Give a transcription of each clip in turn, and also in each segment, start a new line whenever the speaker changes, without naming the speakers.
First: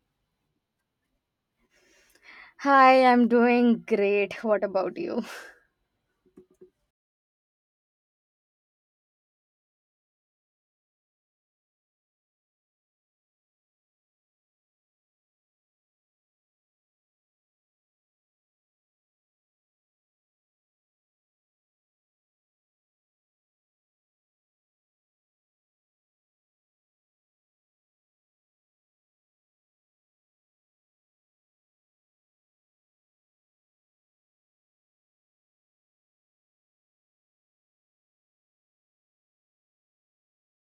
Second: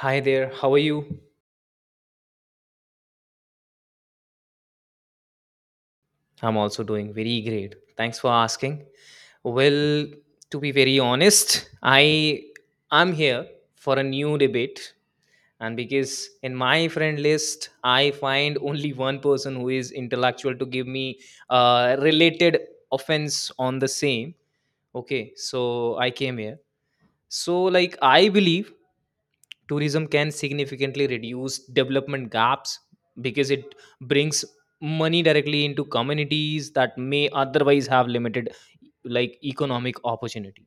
Hi there, how are you?
Hi, I'm doing great. What about you?
I'm also doing very great. Thanks for asking. Well, to be very honest, I'm here for a new debate, and because in my friend list I find only one person who is intellectual to give me related offense on the same. Okay, so I came here. I believe tourism can significantly reduce development gaps because it brings money directly into communities that may otherwise have limited, like, economic opportunity.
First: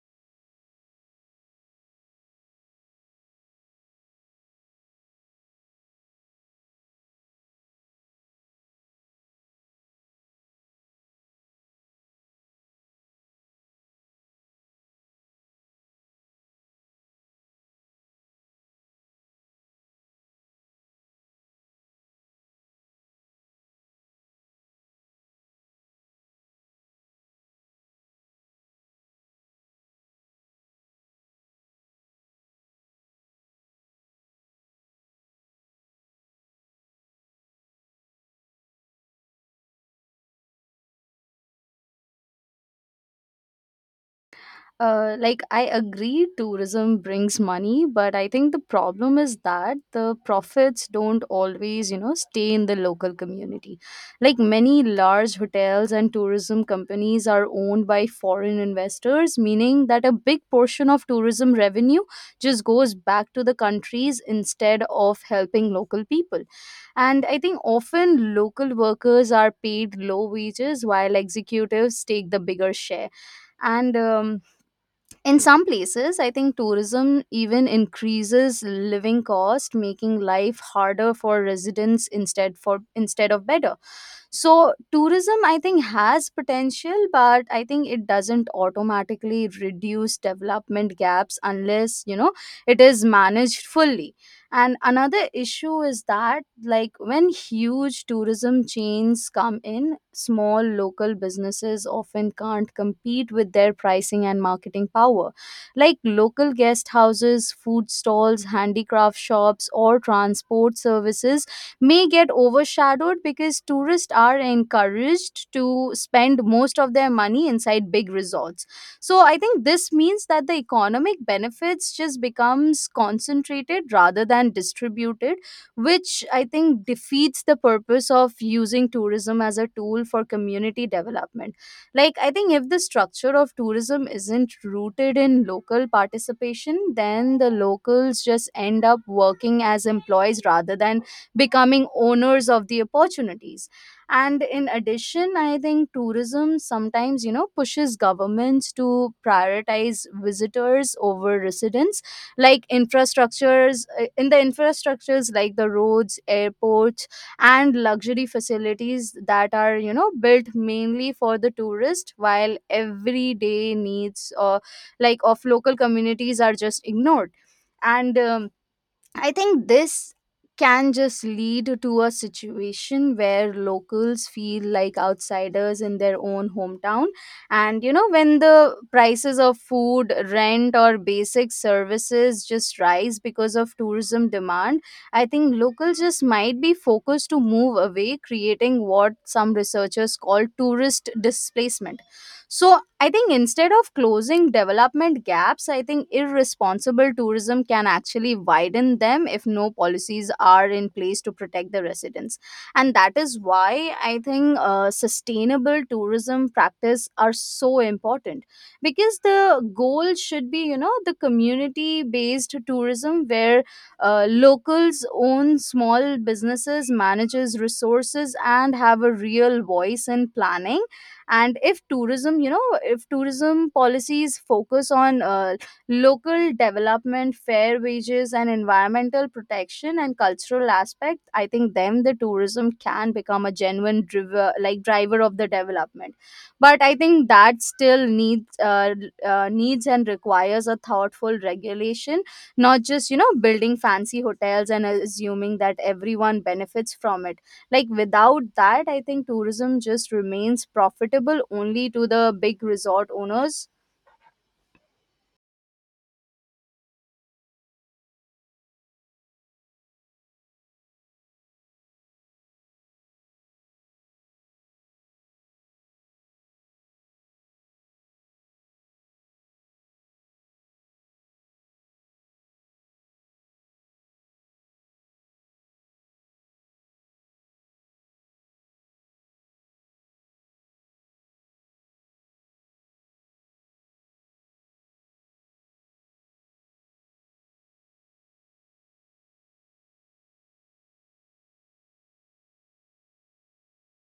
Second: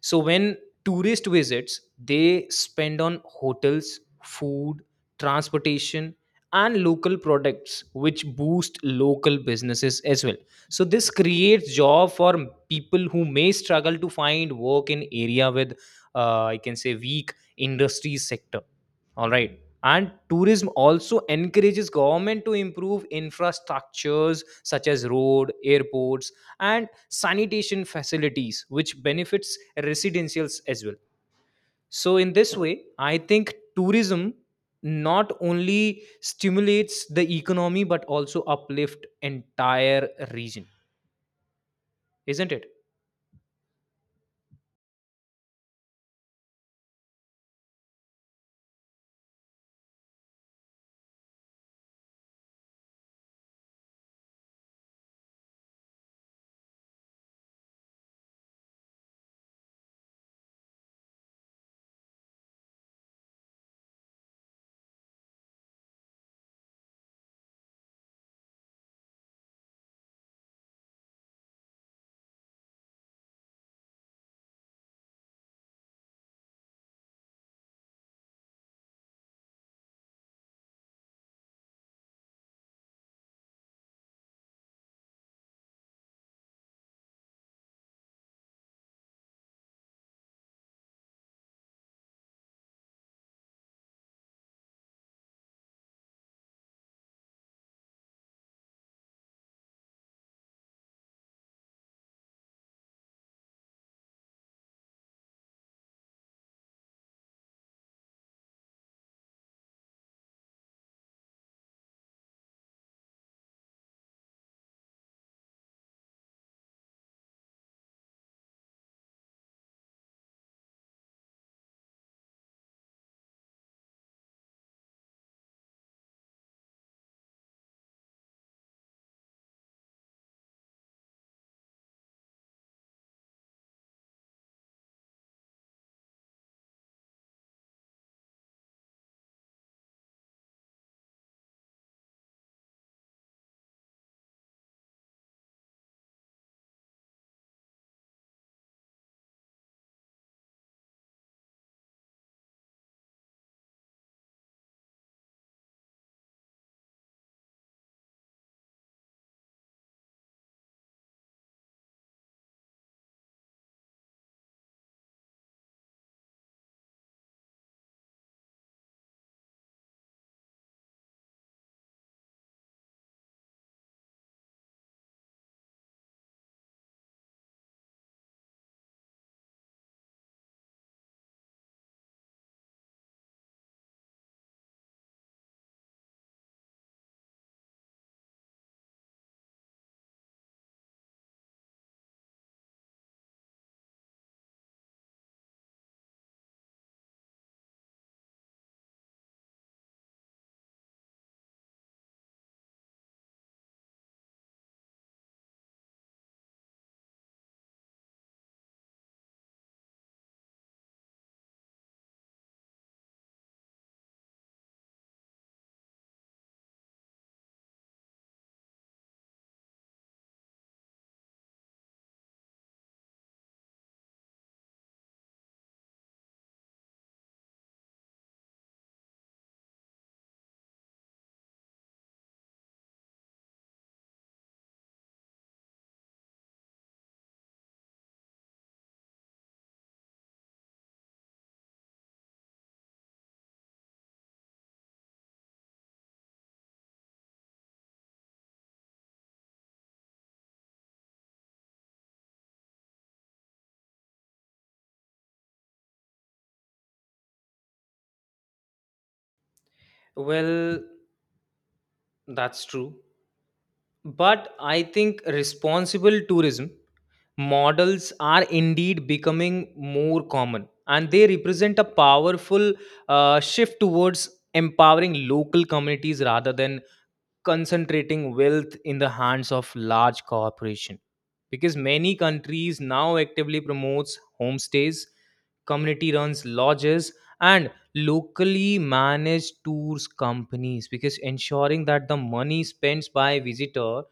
So when tourist visits, they spend on hotels, food, transportation, and local products, which boost local businesses as well. So this creates job for people who may struggle to find work in area with, I can say, weak industry sector. All right, and tourism also encourages government to improve infrastructures such as road, airports, and sanitation facilities, which benefits residentials as well. So in this way I think tourism not only stimulates the economy but also uplift entire region, isn't it?
Like I agree tourism brings money, but I think the problem is that the profits don't always, you know, stay in the local community. Like many large hotels and tourism companies are owned by foreign investors, meaning that a big portion of tourism revenue just goes back to the countries instead of helping local people. And I think often local workers are paid low wages while executives take the bigger share. And In some places I think tourism even increases living cost, making life harder for residents instead for instead of better. So tourism, I think, has potential, but I think it doesn't automatically reduce development gaps unless, you know, it is managed fully. And another issue is that, like, when huge tourism chains come in, small local businesses often can't compete with their pricing and marketing power. Like, local guest houses, food stalls, handicraft shops, or transport services may get overshadowed because tourists are encouraged to spend most of their money inside big resorts. So I think this means that the economic benefits just becomes concentrated rather than distributed, which I think defeats the purpose of using tourism as a tool for community development. Like, I think if the structure of tourism isn't rooted in local participation, then the locals just end up working as employees rather than becoming owners of the opportunities. And in addition, I think tourism sometimes, you know, pushes governments to prioritize visitors over residents. Like infrastructures, in the infrastructures like the roads, airports, and luxury facilities that are, you know, built mainly for the tourist, while everyday needs or like of local communities are just ignored. And I think this can just lead to a situation where locals feel like outsiders in their own hometown. And you know, when the prices of food, rent, or basic services just rise because of tourism demand, I think locals just might be focused to move away, creating what some researchers call tourist displacement. So, I think instead of closing development gaps, I think irresponsible tourism can actually widen them if no policies are in place to protect the residents. And that is why I think sustainable tourism practice are so important, because the goal should be, you know, the community based tourism where locals own small businesses, manages resources, and have a real voice in planning. And if tourism, you know, if tourism policies focus on local development, fair wages, and environmental protection and cultural aspect, I think then the tourism can become a genuine driver, like driver of the development. But I think that still needs needs and requires a thoughtful regulation, not just, you know, building fancy hotels and assuming that everyone benefits from it. Like without that, I think tourism just remains profitable only to the big resort owners.
Well, that's true, but I think responsible tourism models are indeed becoming more common, and they represent a powerful shift towards empowering local communities rather than concentrating wealth in the hands of large corporation, because many countries now actively promotes homestays, community runs lodges, and locally managed tours companies, because ensuring that the money spent by visitor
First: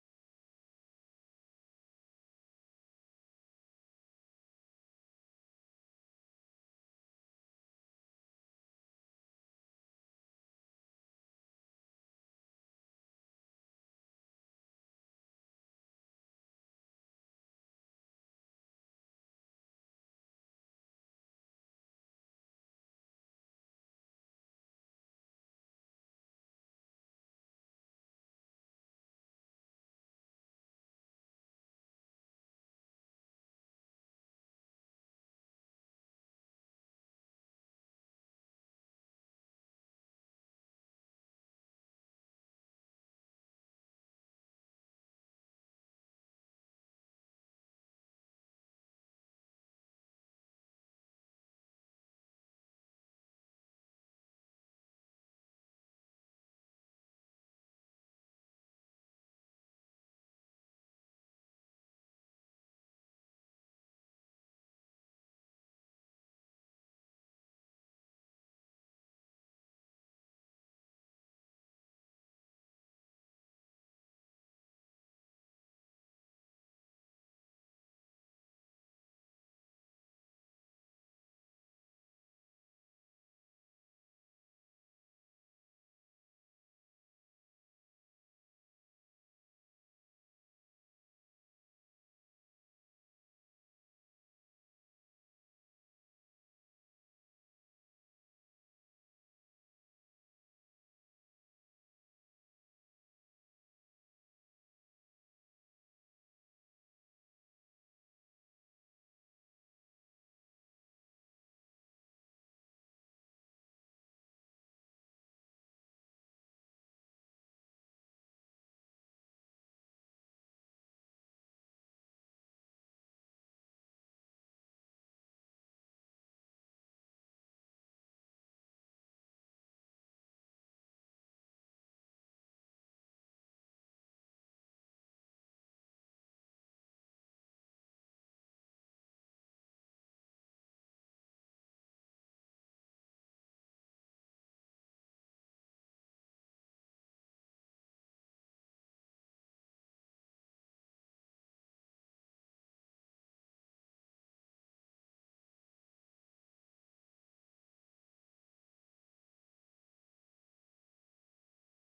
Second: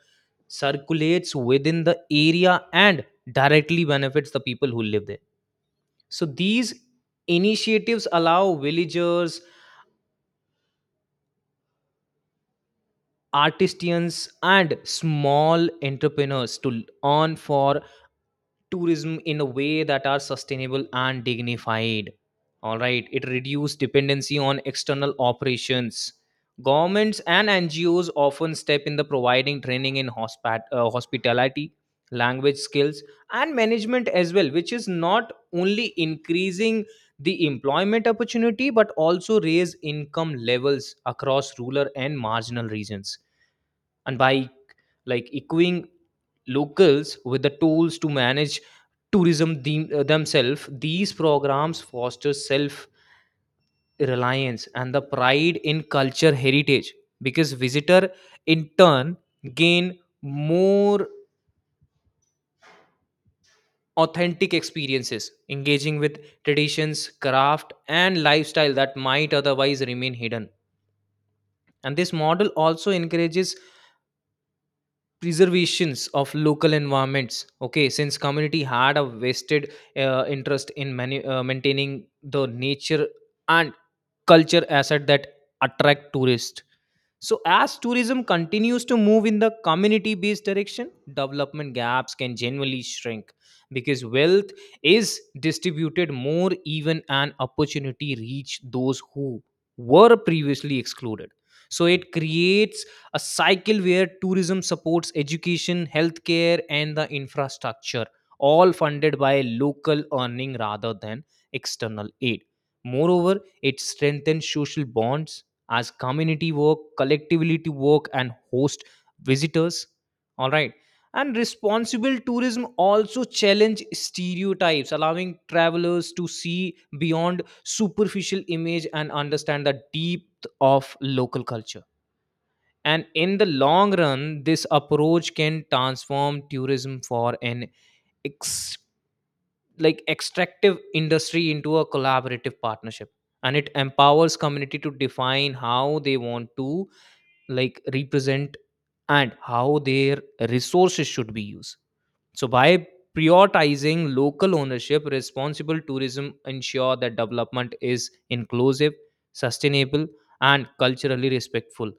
circulates within the area and directly benefits the people who live there. So these initiatives allow villagers, artisans, and small entrepreneurs to earn for tourism in a way that are sustainable and dignified. All right, it reduces dependency on external operations. Governments and NGOs often step in the providing training in hospitality, language skills, and management as well, which is not only increasing the employment opportunity but also raise income levels across rural and marginal regions. And by, like, equipping locals with the tools to manage tourism themselves, these programs foster self reliance and the pride in culture heritage, because visitor, in turn, gain more authentic experiences, engaging with traditions, craft, and lifestyle that might otherwise remain hidden. And this model also encourages preservations of local environments. Okay, since community had a vested interest in maintaining the nature and culture asset that attract tourists. So, as tourism continues to move in the community based direction, development gaps can genuinely shrink because wealth is distributed more even and opportunity reach those who were previously excluded. So, it creates a cycle where tourism supports education, healthcare, and the infrastructure, all funded by local earning rather than external aid. Moreover, it strengthens social bonds as community work collectivity work and host visitors. All right, and responsible tourism also challenge stereotypes, allowing travelers to see beyond superficial image and understand the depth of local culture. And in the long run, this approach can transform tourism for an ex- like extractive industry into a collaborative partnership, and it empowers community to define how they want to, like, represent, and how their resources should be used. So by prioritizing local ownership, responsible tourism ensure that development is inclusive, sustainable, and culturally respectful.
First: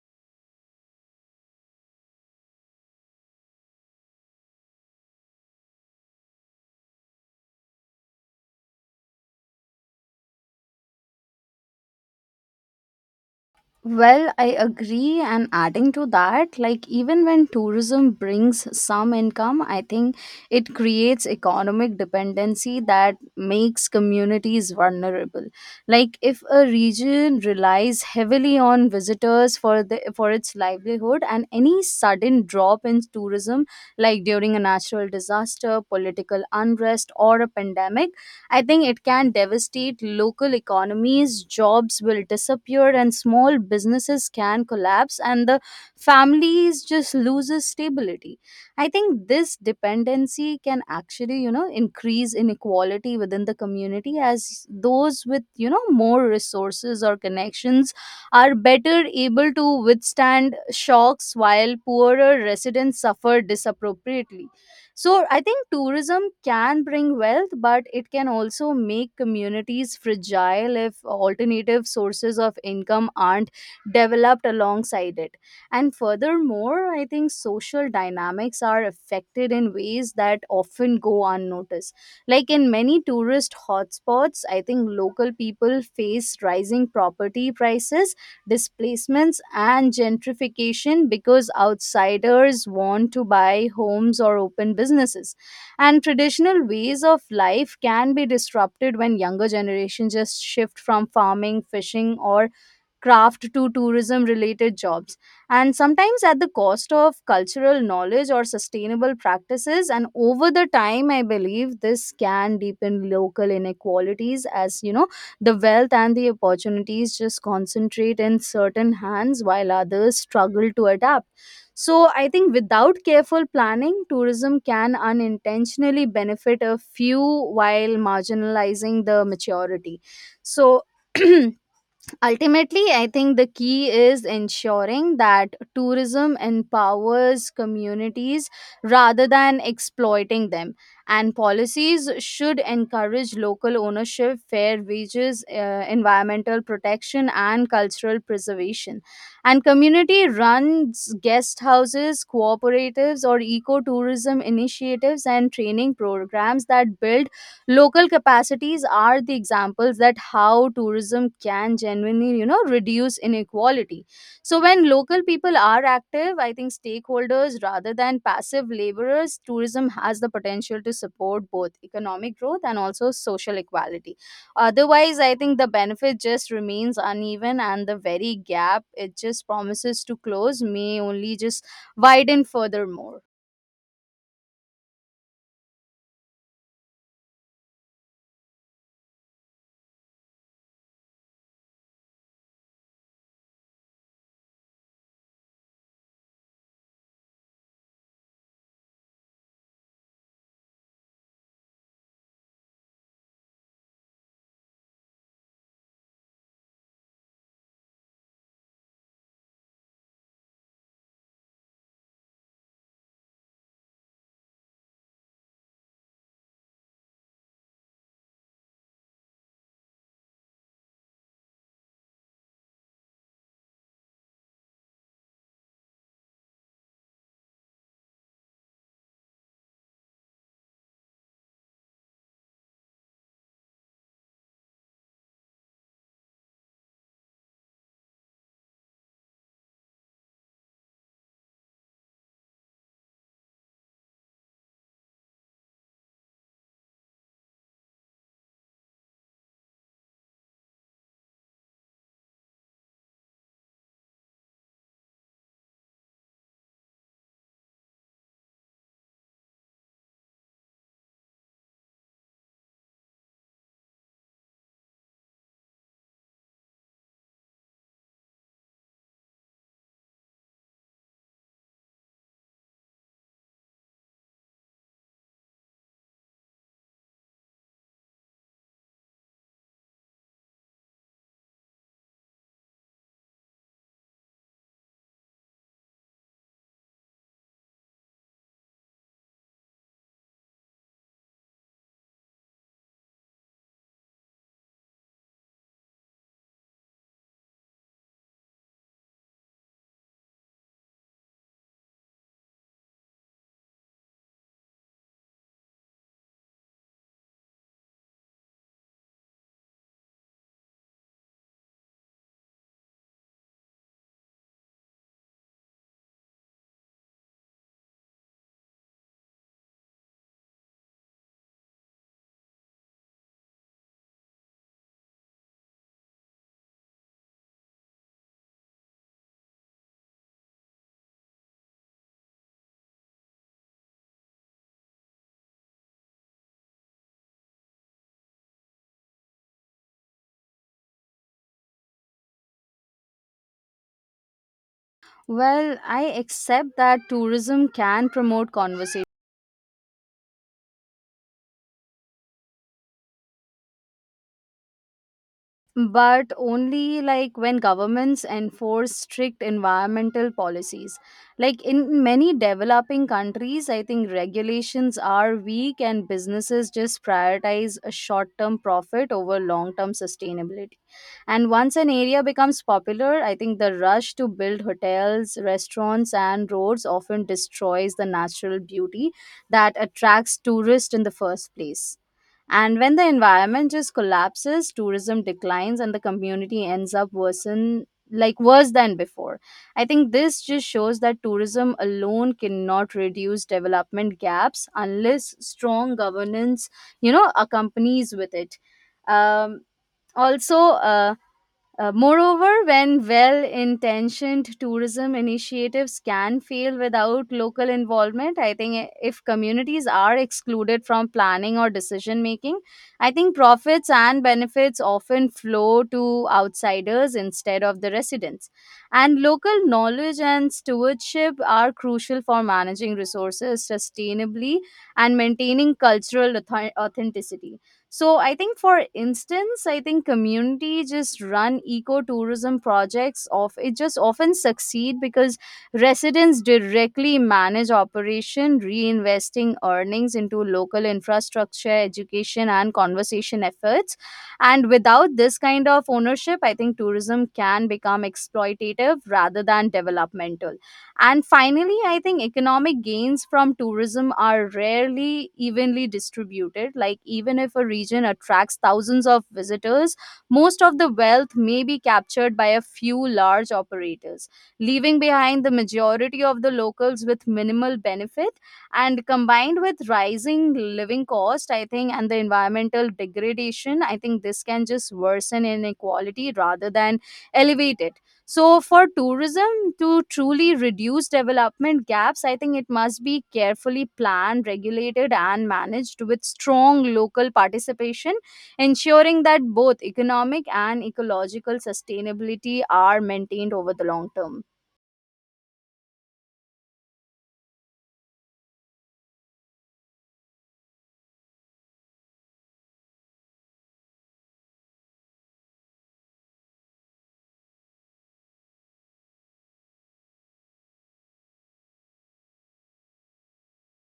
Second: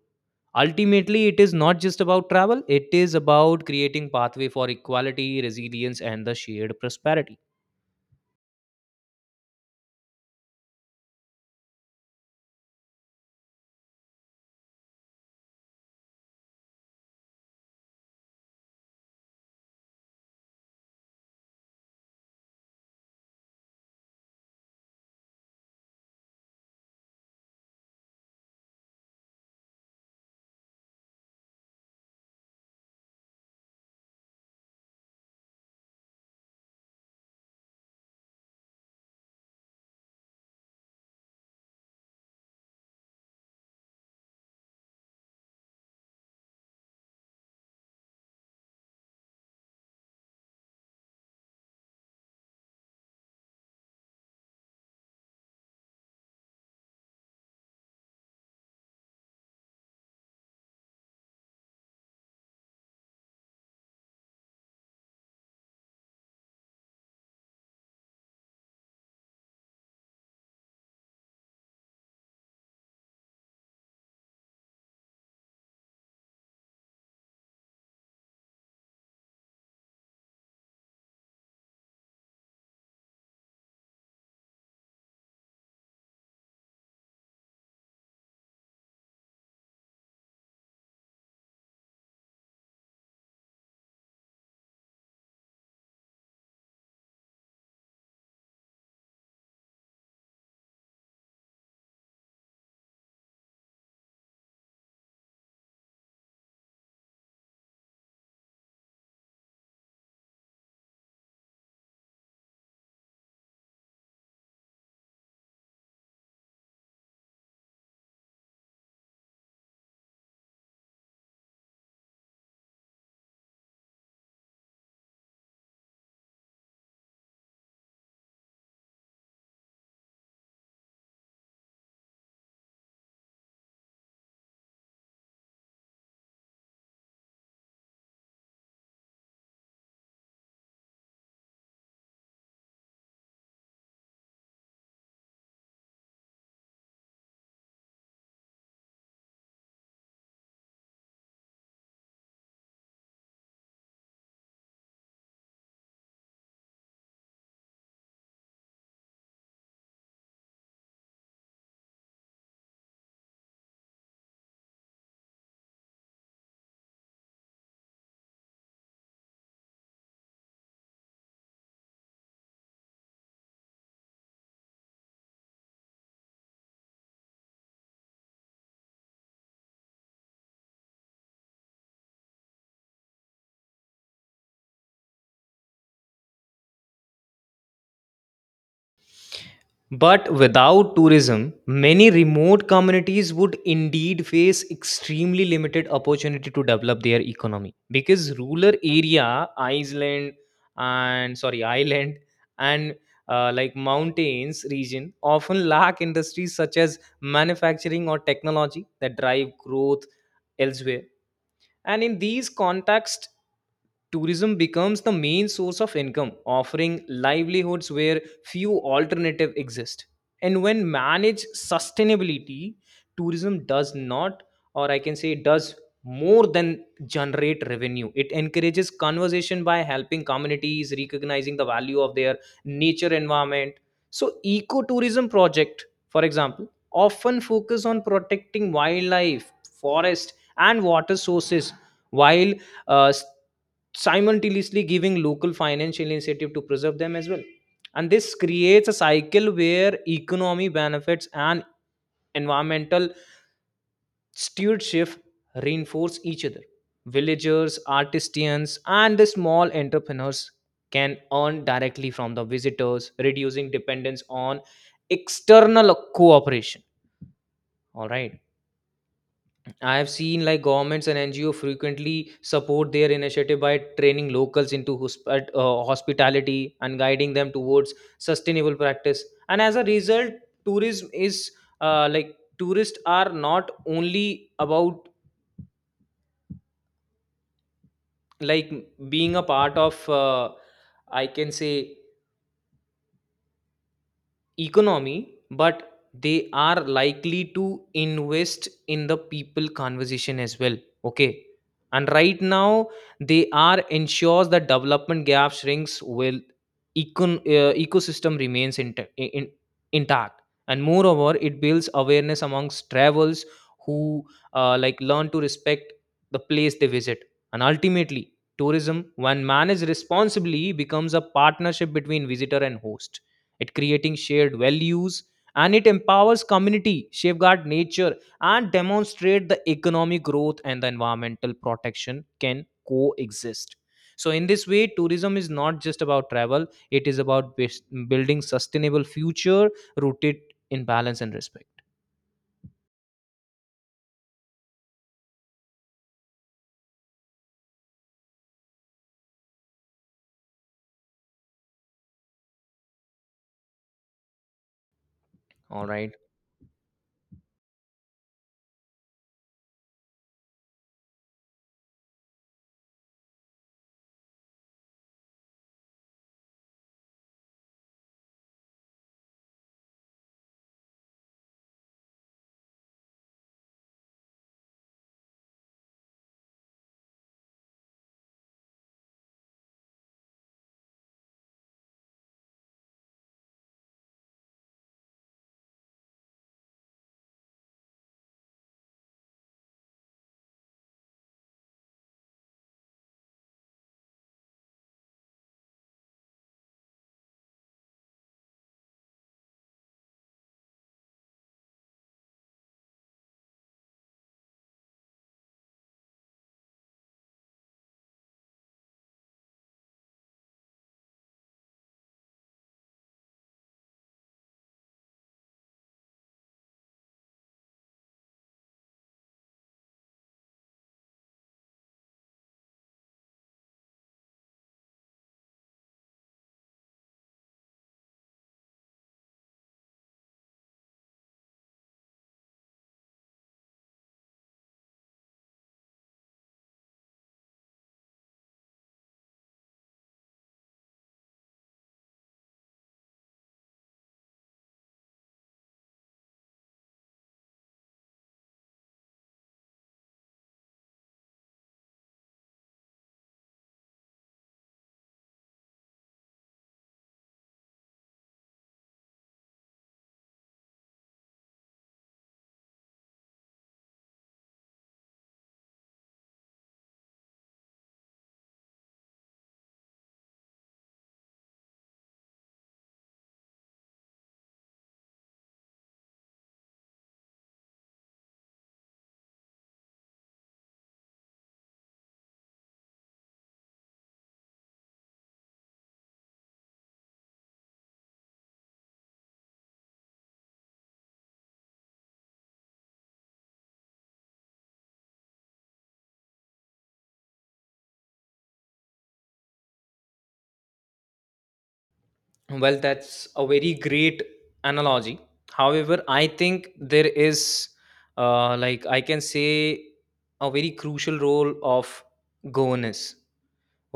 Ultimately, it is not just about travel, it is about creating pathway for equality, resilience, and the shared prosperity.
Well, I agree. And adding to that, like even when tourism brings some income, I think it creates economic dependency that makes communities vulnerable. Like if a region relies heavily on visitors for the for its livelihood, and any sudden drop in tourism, like during a natural disaster, political unrest, or a pandemic, I think it can devastate local economies, jobs will disappear and small businesses can collapse and the families just loses stability. I think this dependency can actually, you know, increase inequality within the community as those with, you know, more resources or connections are better able to withstand shocks while poorer residents suffer disappropriately. So I think tourism can bring wealth, but it can also make communities fragile if alternative sources of income aren't developed alongside it. And furthermore, I think social dynamics are affected in ways that often go unnoticed. Like in many tourist hotspots, I think local people face rising property prices, displacements, and gentrification because outsiders want to buy homes or open businesses, and traditional ways of life can be disrupted when younger generations just shift from farming, fishing, or craft to tourism related jobs, and sometimes at the cost of cultural knowledge or sustainable practices. And over the time I believe this can deepen local inequalities, as you know, the wealth and the opportunities just concentrate in certain hands while others struggle to adapt. So I think without careful planning, tourism can unintentionally benefit a few while marginalizing the majority. So ultimately, I think the key is ensuring that tourism empowers communities rather than exploiting them. And policies should encourage local ownership, fair wages, environmental protection, and cultural preservation. And community runs guest houses, cooperatives, or ecotourism initiatives and training programs that build local capacities are the examples that how tourism can genuinely, you know, reduce inequality. So when local people are active, I think, stakeholders rather than passive laborers, tourism has the potential to support both economic growth and also social equality. Otherwise, I think the benefit just remains uneven and the very gap it just promises to close may only just widen furthermore.
But without tourism, many remote communities would indeed face extremely limited opportunity to develop their economy because rural area, Iceland, and sorry, island, and like mountains region often lack industries such as manufacturing or technology that drive growth elsewhere. And in these contexts, tourism becomes the main source of income, offering livelihoods where few alternative exist. And when managed sustainability, tourism does not, or I can say does more than generate revenue. It encourages conversation by helping communities recognizing the value of their nature environment. So ecotourism project, for example, often focus on protecting wildlife, forest, and water sources, while uh, s- simultaneously giving local financial incentive to preserve them as well. And this creates a cycle where economy benefits and environmental stewardship reinforce each other. Villagers, artisans, and the small entrepreneurs can earn directly from the visitors, reducing dependence on external cooperation. All right, I have seen like governments and NGO frequently support their initiative by training locals into hospitality and guiding them towards sustainable practice. And as a result, tourism is tourists are not only about, like, being a part of, I can say, economy, but they are likely to invest in the people conversation as well. Okay. And right now, they are ensures that development gap shrinks while ecosystem remains intact. And moreover, it builds awareness amongst travelers who like learn to respect the place they visit. And ultimately, tourism, when managed responsibly, becomes a partnership between visitor and host, it creating shared values, and it empowers community safeguard nature and demonstrate the economic growth and the environmental protection can coexist. So in this way, tourism is not just about travel, it is about building sustainable future, rooted in balance and respect.
Well, I accept that tourism can promote conversation,
All right.
but only like when governments enforce strict environmental policies. Like in many developing countries, I think regulations are weak and businesses just prioritize a short term profit over long term sustainability. And once an area becomes popular, I think the rush to build hotels, restaurants, and roads often destroys the natural beauty that attracts tourists in the first place. And when the environment just collapses, tourism declines and the community ends up worsen, like worse than before. I think this just shows that tourism alone cannot reduce development gaps unless strong governance, you know, accompanies with it. Um, also, uh, Moreover, when well intentioned tourism initiatives can fail without local involvement, I think if communities are excluded from planning or decision making, I think profits and benefits often flow to outsiders instead of the residents. And local knowledge and stewardship are crucial for managing resources sustainably and maintaining cultural authenticity. So I think for instance, I think community just run ecotourism projects of it just often succeed because residents directly manage operation, reinvesting earnings into local infrastructure, education, and conservation efforts. And without this kind of ownership, I think tourism can become exploitative rather than developmental. And finally, I think economic gains from tourism are rarely evenly distributed. Like, even if a region attracts thousands of visitors, most of the wealth may be captured by a few large operators, leaving behind the majority of the locals with minimal benefit. And combined with rising living cost, I think, and the environmental degradation, I think this can just worsen inequality rather than elevate it. So, for tourism to truly reduce development gaps, I think it must be carefully planned, regulated, and managed with strong local participation, ensuring that both economic and ecological sustainability are maintained over the long term.
Well, that's a very great analogy. However, I think there is, like I can say, a very crucial role of governance.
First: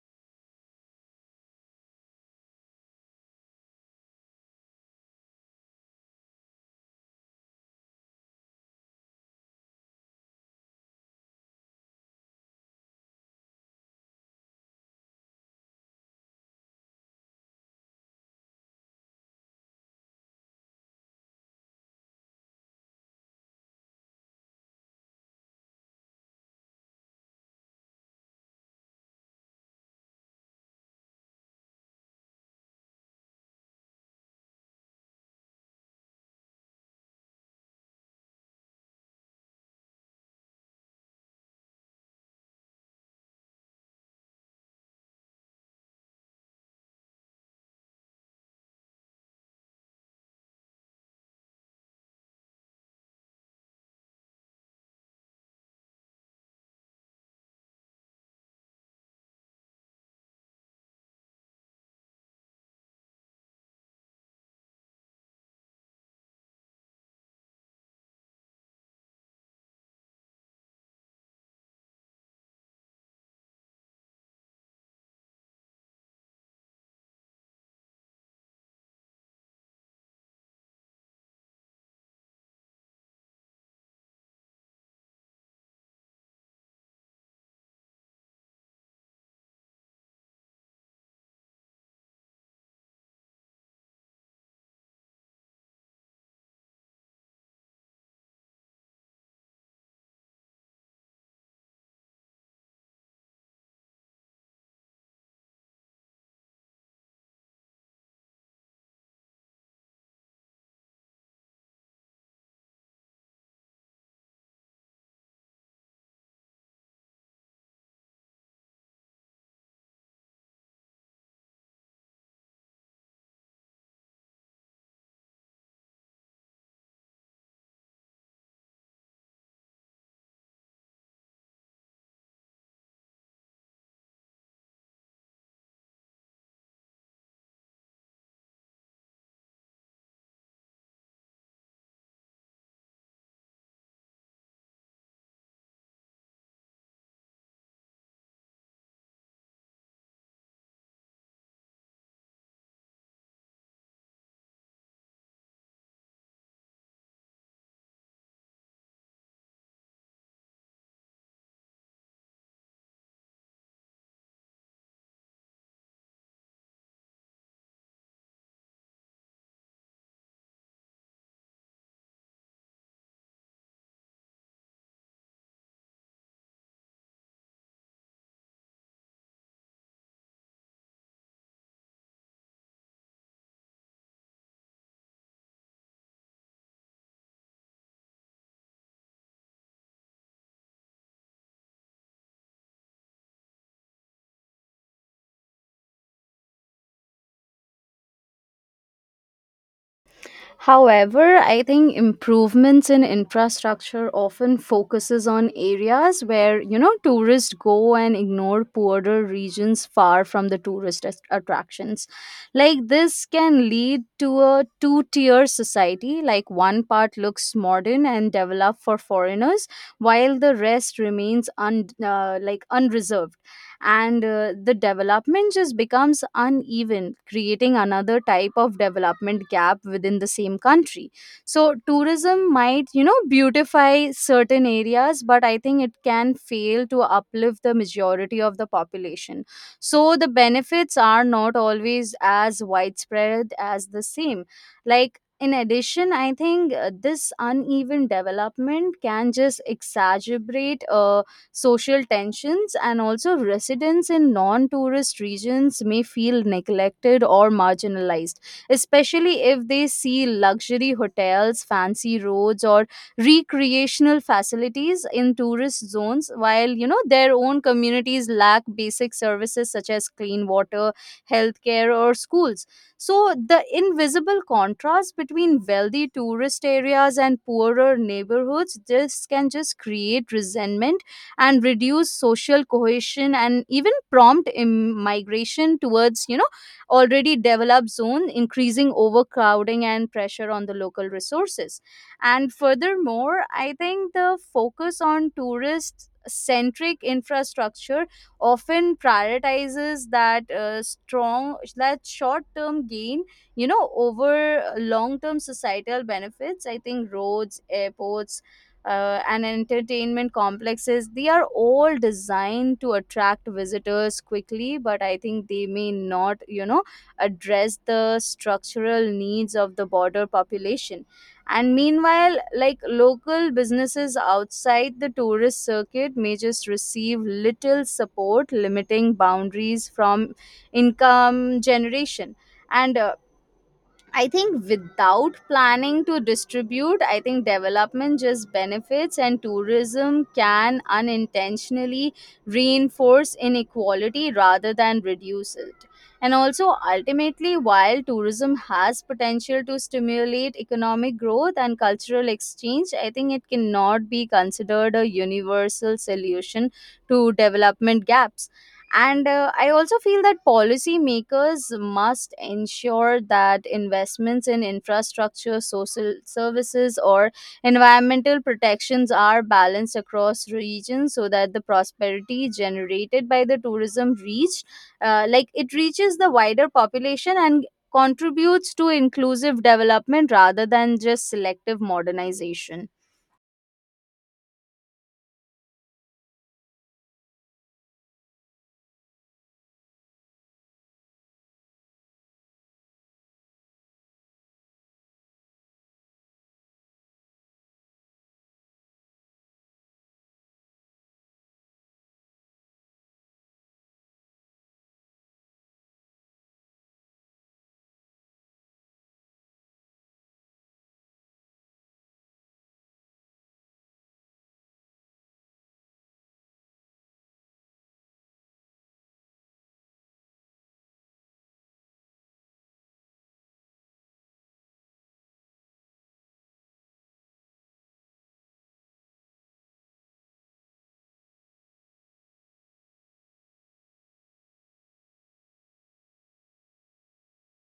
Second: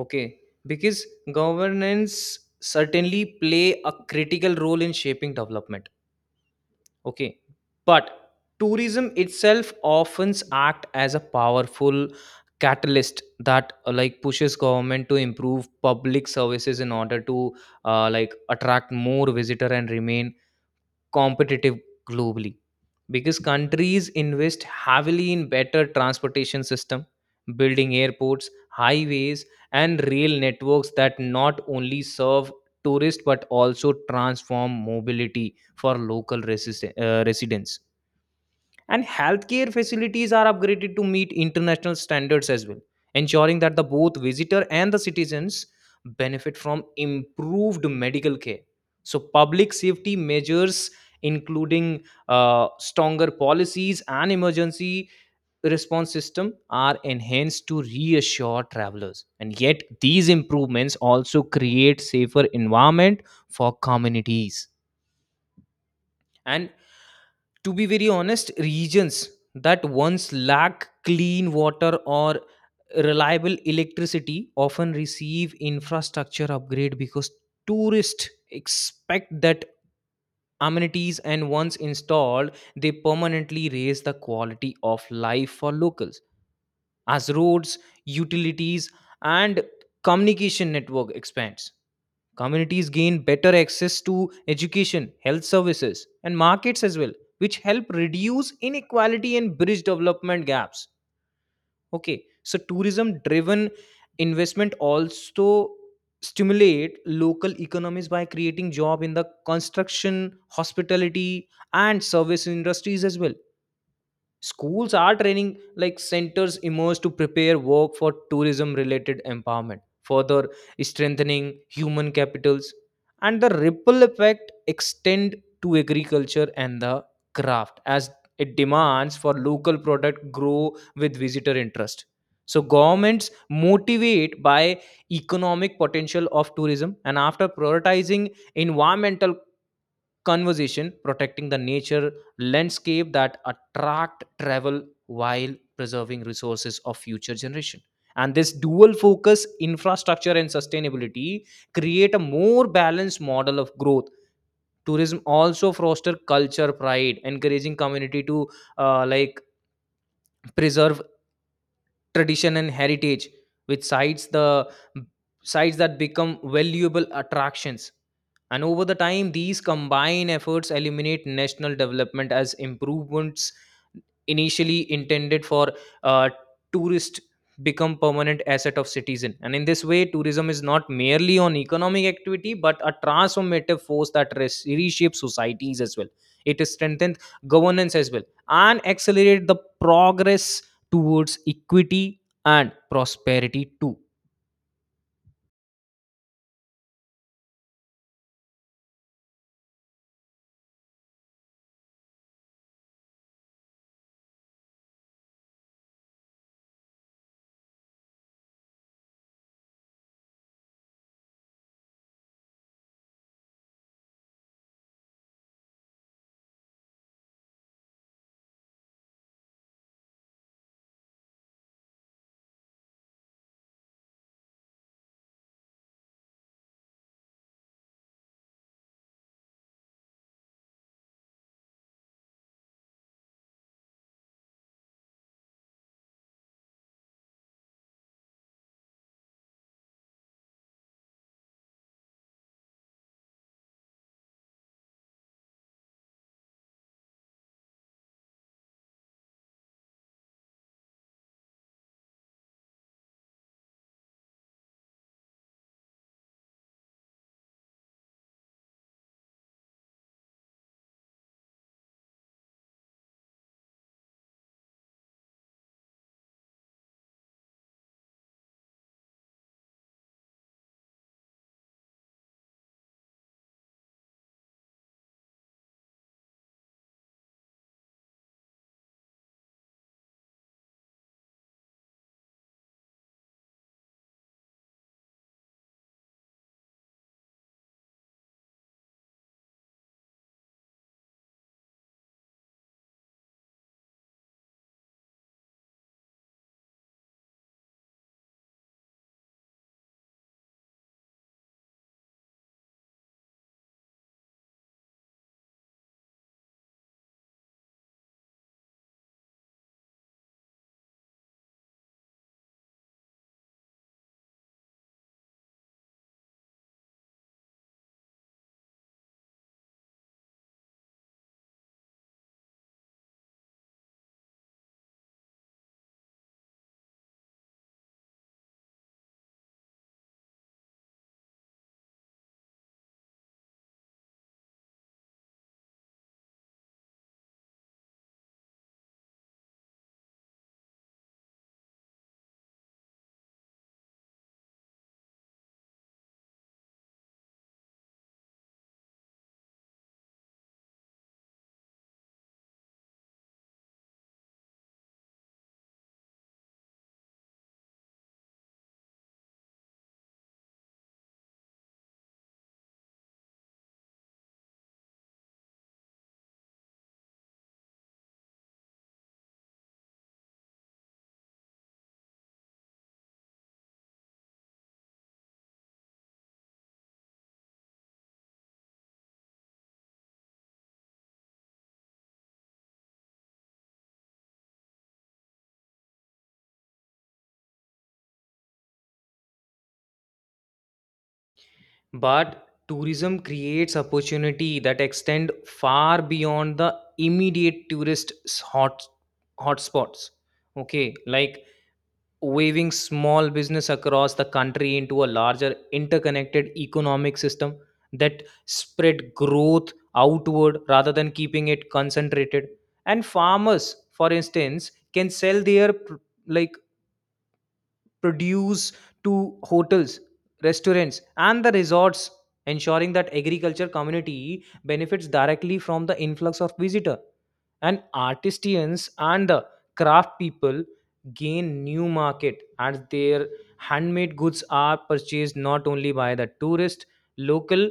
Okay, because governance certainly play a critical role in shaping development. Okay, but tourism itself often act as a powerful catalyst that, like, pushes government to improve public services in order to, like, attract more visitor and remain competitive globally, because countries invest heavily in better transportation system, building airports, highways, and rail networks that not only serve tourists but also transform mobility for local residents. And healthcare facilities are upgraded to meet international standards as well, ensuring that the both visitor and the citizens benefit from improved medical care. So public safety measures, including stronger policies and emergency response system, are enhanced to reassure travelers, and yet these improvements also create safer environment for communities. And to be very honest, regions that once lack clean water or reliable electricity often receive infrastructure upgrade because tourists expect that amenities, and once installed they permanently raise the quality of life for locals. As roads, utilities, and communication network expands, communities gain better access to education, health services, and markets as well, which help reduce inequality and bridge development gaps. Okay, so tourism driven investment also stimulate local economies by creating job in the construction, hospitality, and service industries as well. Schools are training like centers emerge to prepare work for tourism related empowerment, further strengthening human capitals, and the ripple effect extend to agriculture and the craft as it demands for local product grow with visitor interest. So governments motivate by economic potential of tourism and after prioritizing environmental conservation, protecting the nature landscape that attract travel while preserving resources of future generation. And this dual focus, infrastructure and sustainability, create a more balanced model of growth. Tourism also foster culture pride, encouraging community to like preserve tradition and heritage, which sites that become valuable attractions. And over the time, these combined efforts eliminate national development as improvements initially intended for uh, tourist become permanent asset of citizen. And in this way, tourism is not merely on economic activity but a transformative force that reshapes societies as well. It strengthens governance as well and accelerate the progress towards equity and prosperity too.
However, I think improvements in infrastructure often focuses on areas where, you know, tourists go and ignore poorer regions far from the tourist attractions. Like this can lead to a two-tier society, like one part looks modern and developed for foreigners while the rest remains like unreserved. And the development just becomes uneven, creating another type of development gap within the same country. So tourism might, you know, beautify certain areas, but I think it can fail to uplift the majority of the population. So the benefits are not always as widespread as the same. Like in addition, I think this uneven development can just exaggerate social tensions, and also residents in non tourist regions may feel neglected or marginalized, especially if they see luxury hotels, fancy roads, or recreational facilities in tourist zones, while, you know, their own communities lack basic services such as clean water, healthcare, or schools. So, the invisible contrast between wealthy tourist areas and poorer neighborhoods, this can just create resentment and reduce social cohesion and even prompt migration towards, you know, already developed zone, increasing overcrowding and pressure on the local resources. And furthermore, I think the focus on tourist centric infrastructure often prioritizes that short term gain, you know, over long term societal benefits. I think roads, airports, and entertainment complexes, they are all designed to attract visitors quickly, but I think they may not, you know, address the structural needs of the border population. And meanwhile, like local businesses outside the tourist circuit may just receive little support, limiting boundaries from income generation. And I think without planning to distribute, I think development just benefits and tourism can unintentionally reinforce inequality rather than reduce it. And also, ultimately, while tourism has potential to stimulate economic growth and cultural exchange, I think it cannot be considered a universal solution to development gaps. And I also feel that policymakers must ensure that investments in infrastructure, social services, or environmental protections are balanced across regions, so that the prosperity generated by the tourism reach, like it reaches the wider population and contributes to inclusive development rather than just selective modernization.
But tourism creates opportunity that extend far beyond the immediate tourist hot hotspots. Okay, like waving small business across the country into a larger interconnected economic system that spread growth outward rather than keeping it concentrated. And farmers, for instance, can sell their like produce to hotels, restaurants, and the resorts, ensuring that agriculture community benefits directly from the influx of visitor. And artisans and the craft people gain new market as their handmade goods are purchased not only by the tourist, local,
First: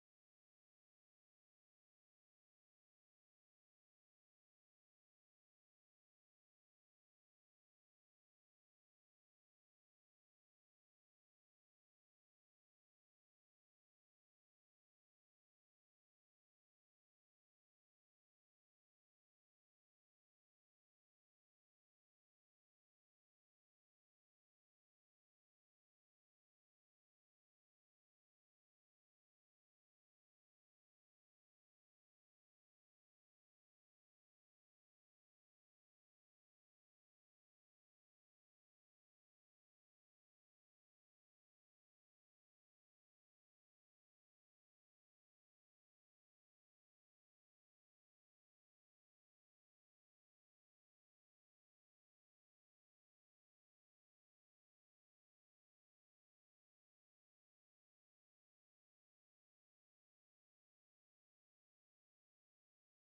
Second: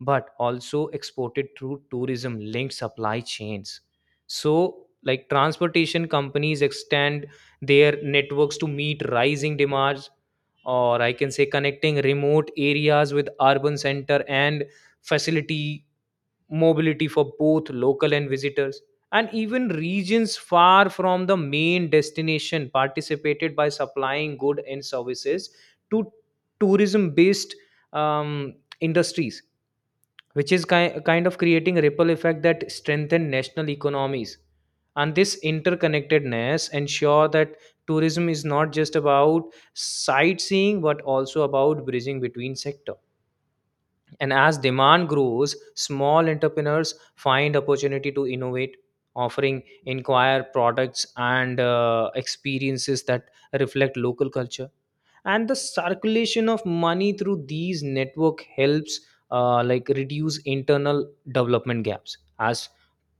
but also exported through tourism linked supply chains. So, like, transportation companies extend their networks to meet rising demands, or I can say connecting remote areas with urban center and facility mobility for both local and visitors. And even regions far from the main destination participated by supplying good and services to tourism based, um, industries, which is kind of creating a ripple effect that strengthen national economies. And this interconnectedness ensure that tourism is not just about sightseeing but also about bridging between sector. And as demand grows, small entrepreneurs find opportunity to innovate, offering inquire products and experiences that reflect local culture. And the circulation of money through these network helps like reduce internal development gaps as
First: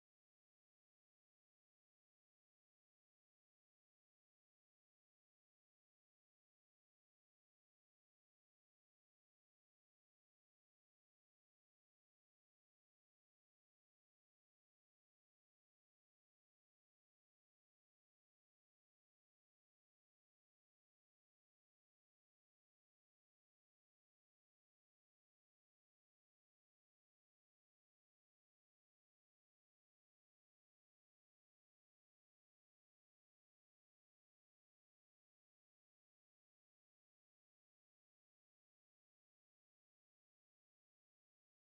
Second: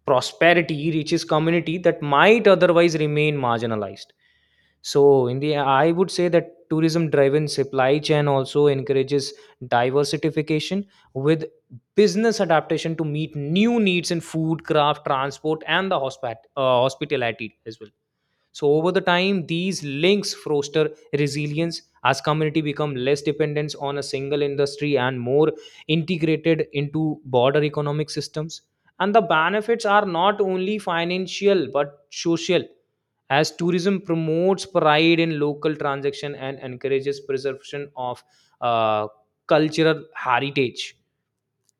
prosperity reaches community that might otherwise remain marginalized. So in the, I would say that tourism driven supply chain also encourages diversification, with business adaptation to meet new needs in food, craft, transport, and the hospitality as well. So over the time, these links foster resilience as community become less dependence on a single industry and more integrated into broader economic systems. And the benefits are not only financial but social, as tourism promotes pride in local transaction and encourages preservation of uh, cultural heritage,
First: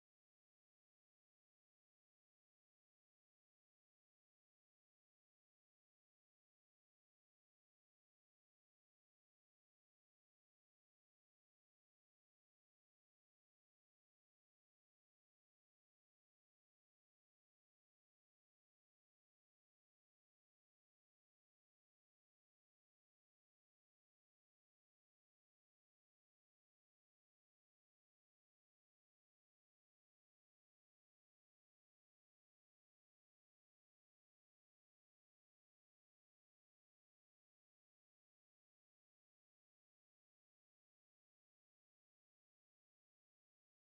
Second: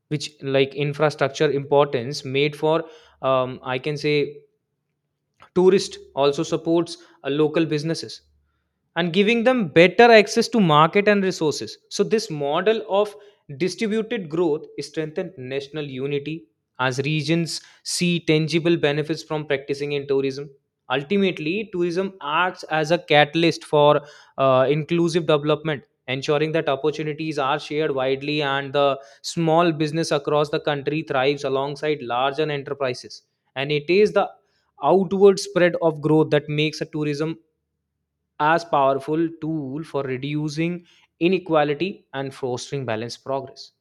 which like infrastructure importance made for, I can say, tourist also supports local businesses and giving them better access to market and resources. So this model of distributed growth strengthened national unity as regions see tangible benefits from practicing in tourism. Ultimately, tourism acts as a catalyst for inclusive development, ensuring that opportunities are shared widely and the small business across the country thrives alongside larger enterprises. And it is the outward spread of growth that makes a tourism as powerful tool for reducing inequality and fostering balanced progress.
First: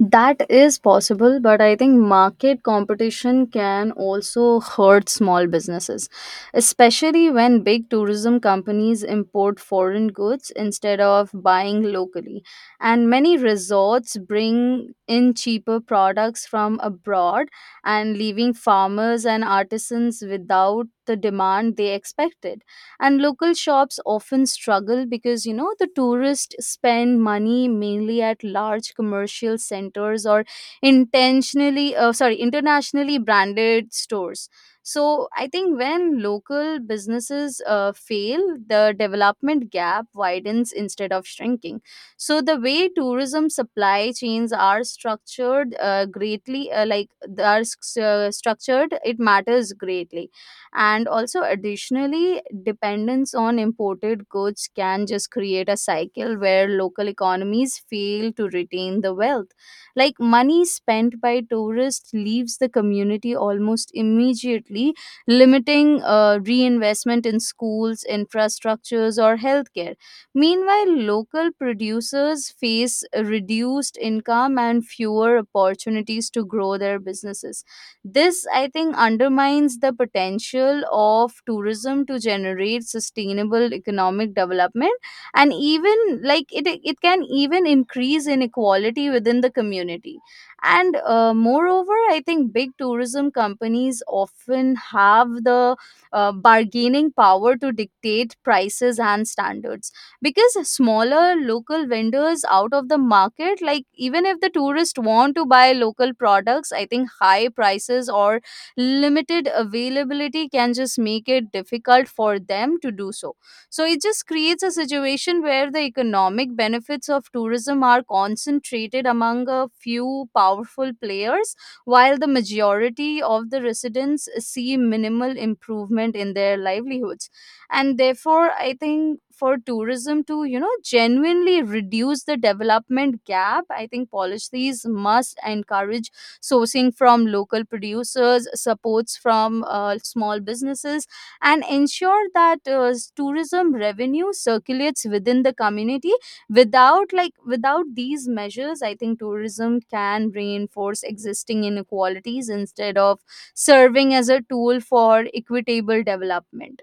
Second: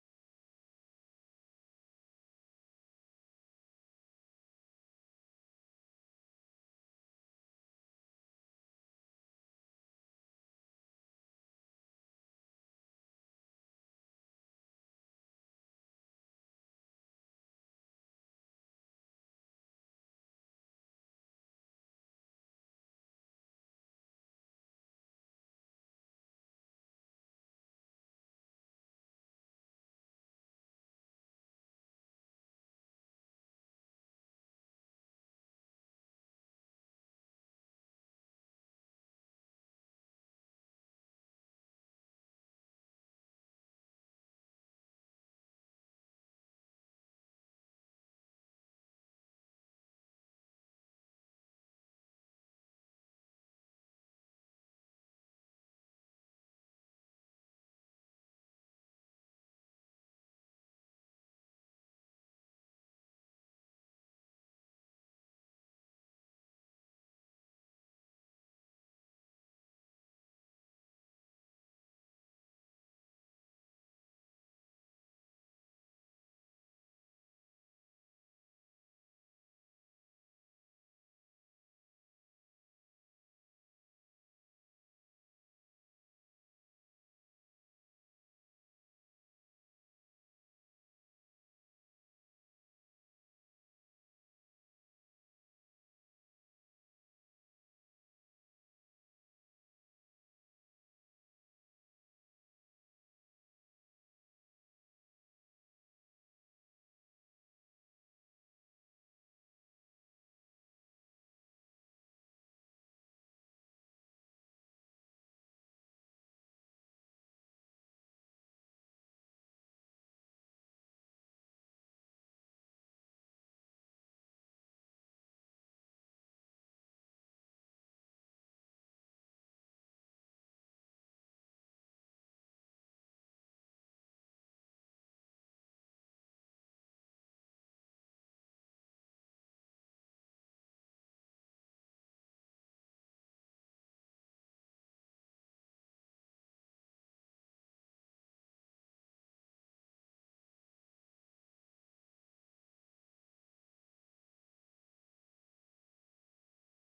That is possible, but I think market competition can also hurt small businesses, especially when big tourism companies import foreign goods instead of buying locally. And many resorts bring in cheaper products from abroad and leaving farmers and artisans without the demand they expected. And local shops often struggle because, you know, the tourists spend money mainly at large commercial centers or intentionally, sorry, internationally branded stores. So I think when local businesses fail, the development gap widens instead of shrinking. So the way tourism supply chains are structured, greatly like they are s- structured, it matters greatly. And also additionally, dependence on imported goods can just create a cycle where local economies fail to retain the wealth. Like money spent by tourists leaves the community almost immediately, limiting reinvestment in schools, infrastructures, or healthcare. Meanwhile, local producers face reduced income and fewer opportunities to grow their businesses. This, I think, undermines the potential of tourism to generate sustainable economic development. And even like it can even increase inequality within the community. And moreover, I think big tourism companies often have the bargaining power to dictate prices and standards, because smaller local vendors out of the market. Like even if the tourists want to buy local products, I think high prices or limited availability can just make it difficult for them to do so. So it just creates a situation where the economic benefits of tourism are concentrated among a few powerful players, while the majority of the residents see minimal improvement in their livelihoods. And therefore I think for tourism to, you know, genuinely reduce the development gap, I think policies must encourage sourcing from local producers, supports from small businesses, and ensure that tourism revenue circulates within the community. Without these measures, I think tourism can reinforce existing inequalities instead of serving as a tool for equitable development.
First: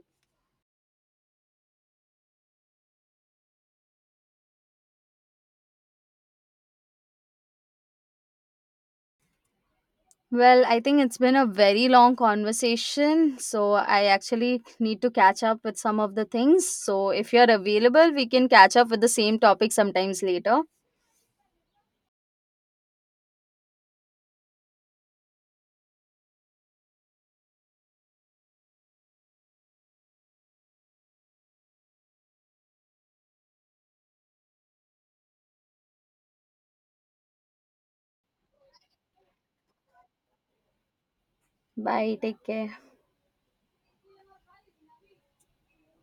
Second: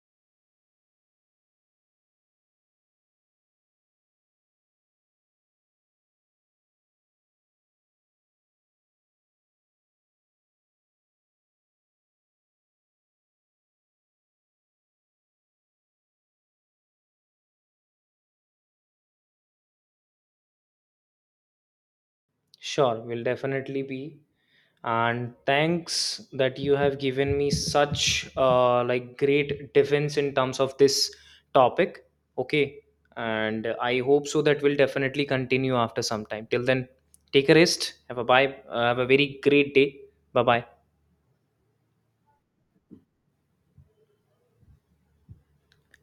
Well, I think it's been a very long conversation, so I actually need to catch up with some of the things. So, if you're available, we can catch up with the same topic sometimes later.
Sure, will definitely be. And thanks that you have given me such like great defense in terms of this topic. Okay, and I hope so that we'll definitely continue after some time. Till then, take a rest, have a bye have a very great day. Bye bye.
Bye, take care.